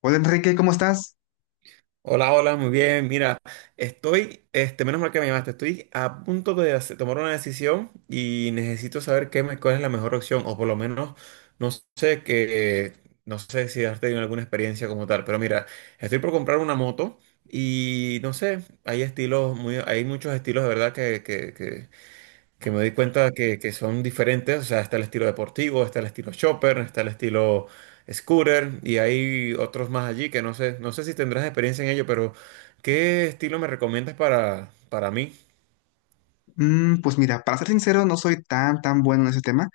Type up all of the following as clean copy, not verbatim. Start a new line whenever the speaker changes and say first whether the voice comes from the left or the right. left: Hola Enrique, ¿cómo estás?
right: Hola, hola, muy bien. Mira, estoy, menos mal que me llamaste, estoy a punto de tomar una decisión y necesito saber cuál es la mejor opción, o por lo menos, no sé que, no sé si has tenido alguna experiencia como tal, pero mira, estoy por comprar una moto y no sé, hay hay muchos estilos de verdad que me doy cuenta que son diferentes, o sea, está el estilo deportivo, está el estilo chopper, está el estilo scooter y hay otros más allí que no sé, no sé si tendrás experiencia en ello, pero ¿qué estilo me recomiendas para mí?
left: Pues mira, para ser sincero, no soy tan bueno en ese tema,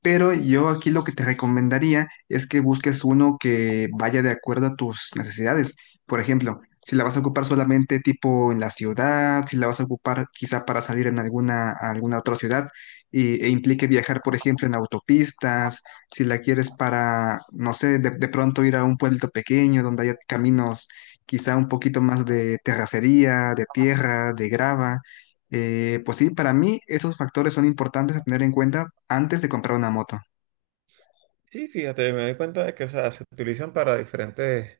left: pero yo aquí lo que te recomendaría es que busques uno que vaya de acuerdo a tus necesidades. Por ejemplo, si la vas a ocupar solamente tipo en la ciudad, si la vas a ocupar quizá para salir en a alguna otra ciudad e implique viajar, por ejemplo, en autopistas, si la quieres para, no sé, de pronto ir a un pueblito pequeño donde haya caminos, quizá un poquito más de terracería, de tierra, de grava. Pues sí, para mí esos factores son importantes a tener en cuenta antes de comprar una moto.
right: Sí, fíjate, me doy cuenta de que, o sea, se utilizan para diferentes,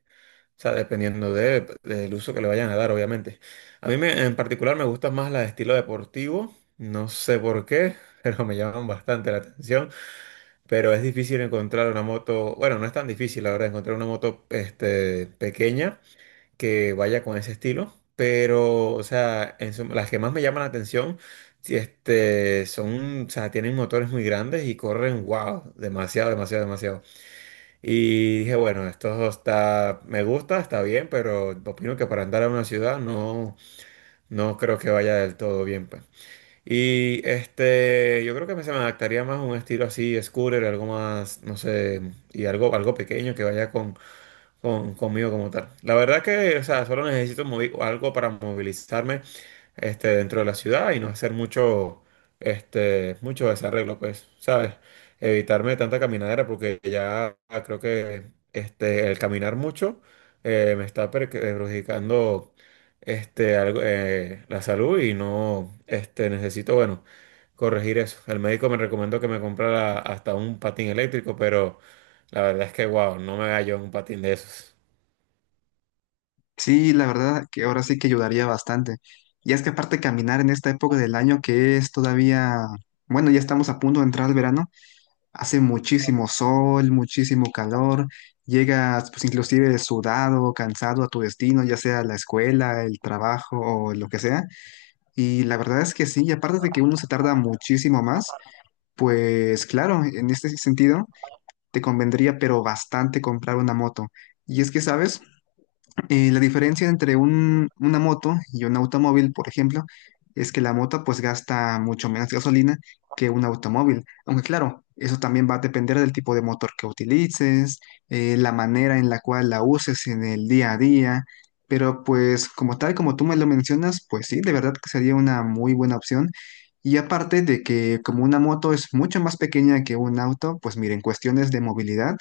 right: o sea, dependiendo del uso que le vayan a dar, obviamente. A en particular me gusta más la de estilo deportivo, no sé por qué, pero me llaman bastante la atención. Pero es difícil encontrar una moto, bueno, no es tan difícil, la verdad, encontrar una moto pequeña que vaya con ese estilo. Pero, o sea, en suma, las que más me llaman la atención, si, son, o sea, tienen motores muy grandes y corren, wow, demasiado, demasiado, demasiado. Y dije, bueno, esto está, me gusta, está bien, pero opino que para andar a una ciudad no, no creo que vaya del todo bien, pues. Y yo creo que se me adaptaría más a un estilo así, scooter, algo más, no sé, y algo pequeño que vaya con, conmigo como tal. La verdad que, o sea, solo necesito algo para movilizarme dentro de la ciudad y no hacer mucho, mucho desarreglo, pues, ¿sabes? Evitarme tanta caminadera porque ya creo que el caminar mucho me está perjudicando algo, la salud y no necesito, bueno, corregir eso. El médico me recomendó que me comprara hasta un patín eléctrico, pero la verdad es que, wow, no me hallo en un patín de esos.
left: Sí, la verdad que ahora sí que ayudaría bastante. Y es que aparte caminar en esta época del año que es todavía, bueno, ya estamos a punto de entrar al verano, hace muchísimo sol, muchísimo calor, llegas pues inclusive sudado, cansado a tu destino, ya sea la escuela, el trabajo o lo que sea. Y la verdad es que sí, y aparte de que uno se tarda muchísimo más, pues claro, en este sentido, te convendría, pero bastante, comprar una moto. Y es que, ¿sabes? La diferencia entre una moto y un automóvil, por ejemplo, es que la moto pues gasta mucho menos gasolina que un automóvil. Aunque claro, eso también va a depender del tipo de motor que utilices, la manera en la cual la uses en el día a día. Pero pues como tal, como tú me lo mencionas, pues sí, de verdad que sería una muy buena opción. Y aparte de que como una moto es mucho más pequeña que un auto, pues miren, cuestiones de movilidad,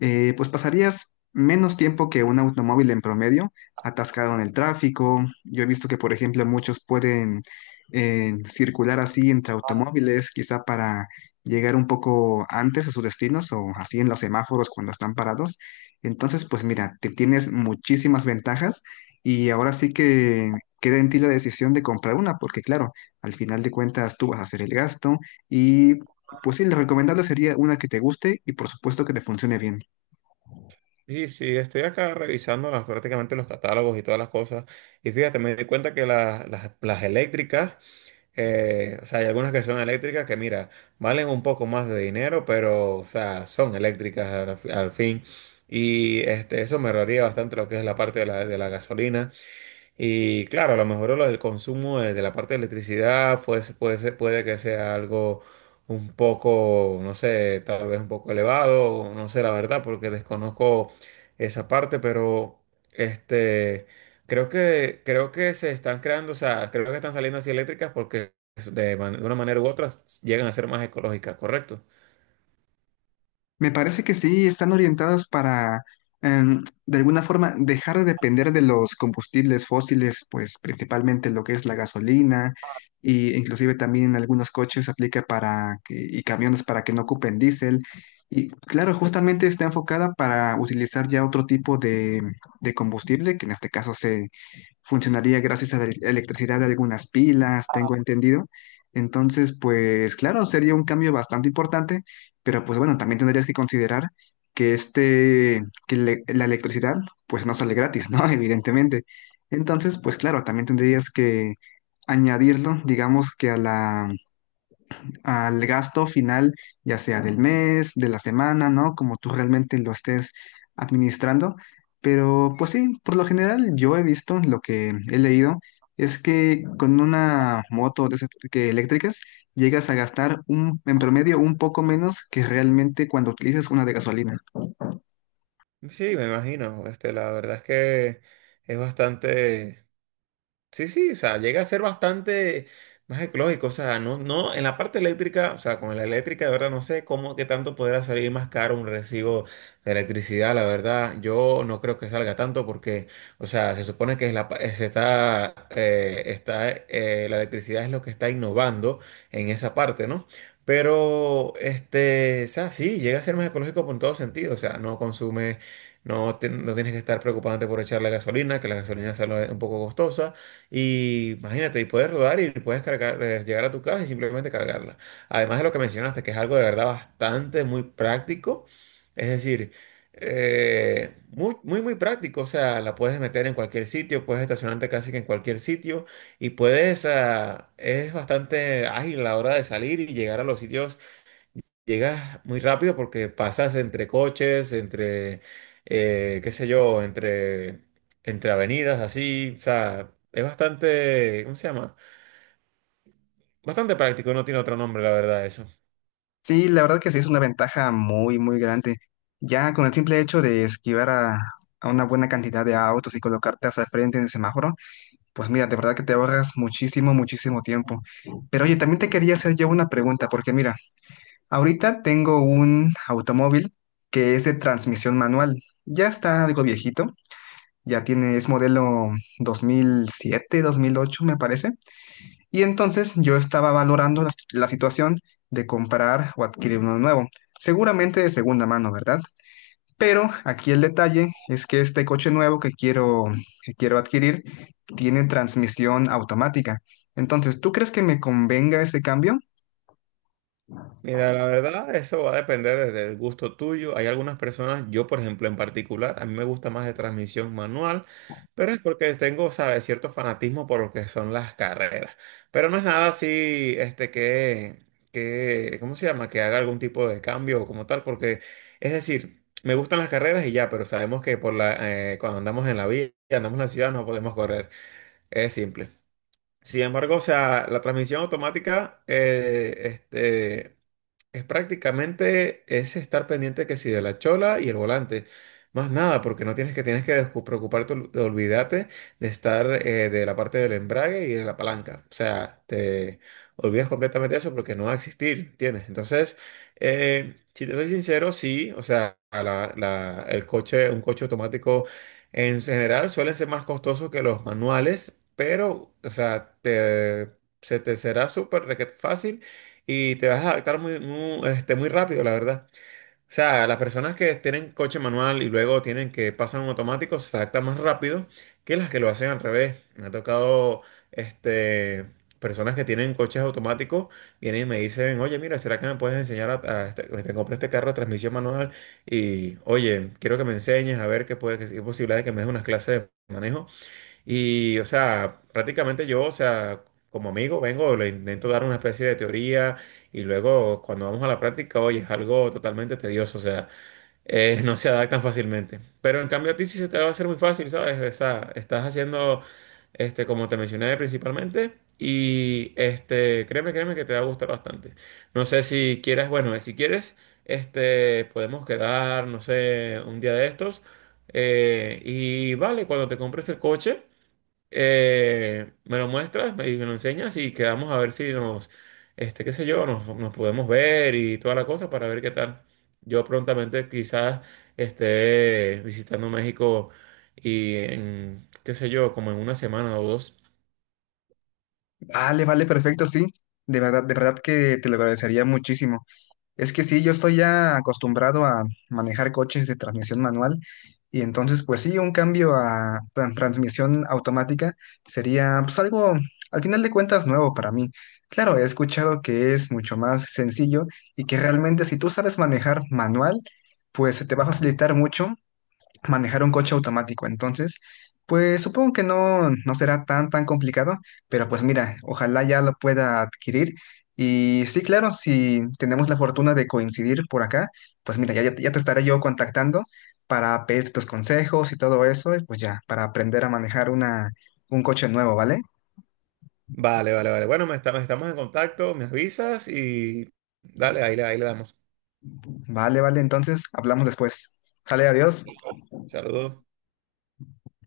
left: pues pasarías menos tiempo que un automóvil en promedio atascado en el tráfico. Yo he visto que, por ejemplo, muchos pueden, circular así entre automóviles, quizá para llegar un poco antes a sus destinos o así en los semáforos cuando están parados. Entonces, pues mira, te tienes muchísimas ventajas y ahora sí que queda en ti la decisión de comprar una, porque claro, al final de cuentas tú vas a hacer el gasto y pues sí, lo recomendable sería una que te guste y por supuesto que te funcione bien.
right: Sí, sí, estoy acá revisando prácticamente los catálogos y todas las cosas. Y fíjate, me di cuenta que las eléctricas, o sea, hay algunas que son eléctricas que, mira, valen un poco más de dinero, pero, o sea, son eléctricas al, al fin. Y eso me ahorraría bastante lo que es la parte de de la gasolina. Y claro, a lo mejor lo del consumo de la parte de electricidad puede que sea algo un poco, no sé, tal vez un poco elevado, o no sé la verdad, porque desconozco esa parte, pero este, creo que se están creando, o sea, creo que están saliendo así eléctricas porque de una manera u otra llegan a ser más ecológicas, ¿correcto?
left: Me parece que sí, están orientadas para, de alguna forma, dejar de depender de los combustibles fósiles, pues principalmente lo que es la gasolina, y inclusive también en algunos coches aplica para y camiones para que no ocupen diésel. Y claro, justamente está enfocada para utilizar ya otro tipo de, combustible, que en este caso funcionaría gracias a la electricidad de algunas pilas, tengo entendido. Entonces, pues claro, sería un cambio bastante importante, pero pues bueno, también tendrías que considerar que la electricidad pues no sale gratis, ¿no? Evidentemente. Entonces, pues claro, también tendrías que añadirlo, digamos que a al gasto final, ya sea del mes, de la semana, ¿no? Como tú realmente lo estés administrando. Pero pues sí, por lo general yo he visto, lo que he leído, es que con una moto de esas que eléctricas llegas a gastar en promedio un poco menos que realmente cuando utilizas una de gasolina.
right: Sí, me imagino. La verdad es que es bastante. Sí, sí, o sea, llega a ser bastante más ecológico, o sea, no, no, en la parte eléctrica, o sea, con la eléctrica, de verdad, no sé cómo, qué tanto podrá salir más caro un recibo de electricidad, la verdad, yo no creo que salga tanto porque, o sea, se supone que es la, pa- se está, está, la electricidad es lo que está innovando en esa parte, ¿no? Pero, o sea, sí, llega a ser más ecológico por todo sentido, o sea, no consume, no, no tienes que estar preocupándote por echar la gasolina, que la gasolina sale un poco costosa. Y imagínate, y puedes rodar y puedes cargar, llegar a tu casa y simplemente cargarla. Además de lo que mencionaste, que es algo de verdad bastante muy práctico. Es decir, muy, muy, muy práctico. O sea, la puedes meter en cualquier sitio, puedes estacionarte casi que en cualquier sitio y puedes, ah, es bastante ágil a la hora de salir y llegar a los sitios, llegas muy rápido porque pasas entre coches, qué sé yo, entre avenidas, así, o sea, es bastante, ¿cómo se llama? Bastante práctico, no tiene otro nombre, la verdad.
left: Sí, la verdad que sí es una ventaja muy, muy grande. Ya con el simple hecho de esquivar a una buena cantidad de autos y colocarte hacia el frente en el semáforo, pues mira, de verdad que te ahorras muchísimo, muchísimo tiempo. Pero oye, también te quería hacer yo una pregunta, porque mira, ahorita tengo un automóvil que es de transmisión manual. Ya está algo viejito, ya tiene, es modelo 2007, 2008, me parece. Y entonces yo estaba valorando la situación de comprar o adquirir uno nuevo. Seguramente de segunda mano, ¿verdad? Pero aquí el detalle es que este coche nuevo que quiero, adquirir, tiene transmisión automática. Entonces, ¿tú crees que me convenga ese cambio?
right: Mira, la verdad, eso va a depender del gusto tuyo. Hay algunas personas, yo por ejemplo en particular, a mí me gusta más de transmisión manual, pero es porque tengo, ¿sabes?, cierto fanatismo por lo que son las carreras. Pero no es nada así, que, ¿cómo se llama?, que haga algún tipo de cambio o como tal, porque, es decir, me gustan las carreras y ya, pero sabemos que por cuando andamos en la vía, andamos en la ciudad, no podemos correr. Es simple. Sin embargo, o sea, la transmisión automática, es prácticamente es estar pendiente que si de la chola y el volante. Más nada, porque no tienes que tienes que preocuparte, de olvídate de estar de la parte del embrague y de la palanca. O sea, te olvidas completamente de eso porque no va a existir, ¿entiendes? Entonces, si te soy sincero, sí, o sea, a la- la- el coche, un coche automático en general suelen ser más costosos que los manuales, pero, o sea, se te será súper requete fácil y te vas a adaptar muy, muy rápido, la verdad. O sea, las personas que tienen coche manual y luego tienen que pasar a un automático se adaptan más rápido que las que lo hacen al revés. Me ha tocado este, personas que tienen coches automáticos, vienen y me dicen, oye, mira, ¿será que me puedes enseñar a te compré este carro de transmisión manual? Y, oye, quiero que me enseñes a ver qué posibilidad de que me des unas clases de manejo. Y, o sea, prácticamente yo, o sea, como amigo, vengo, le intento dar una especie de teoría y luego cuando vamos a la práctica, oye, es algo totalmente tedioso, o sea, no se adaptan fácilmente. Pero en cambio a ti sí se te va a hacer muy fácil, ¿sabes? O sea, estás haciendo, como te mencioné principalmente, y créeme, créeme que te va a gustar bastante. No sé si quieres, bueno, si quieres, podemos quedar, no sé, un día de estos, y vale, cuando te compres el coche. Me lo muestras y me lo enseñas y quedamos a ver si nos, qué sé yo, nos podemos ver y toda la cosa para ver qué tal. Yo prontamente quizás esté visitando México y en, qué sé yo, como en una semana o dos.
left: Vale, vale, perfecto, sí. De verdad que te lo agradecería muchísimo. Es que sí, yo estoy ya acostumbrado a manejar coches de transmisión manual y entonces pues sí, un cambio a transmisión automática sería pues algo al final de cuentas nuevo para mí. Claro, he escuchado que es mucho más sencillo y que realmente si tú sabes manejar manual, pues se te va a facilitar mucho manejar un coche automático. Entonces, pues supongo que no, no será tan complicado, pero pues mira, ojalá ya lo pueda adquirir. Y sí, claro, si tenemos la fortuna de coincidir por acá, pues mira, ya te estaré yo contactando para pedirte tus consejos y todo eso, y pues ya, para aprender a manejar un coche nuevo, ¿vale?
right: Vale, vale, vale. Bueno, estamos en contacto, me avisas y dale, ahí le damos.
left: Vale, vale, entonces hablamos después. Sale, adiós.
right: Saludos.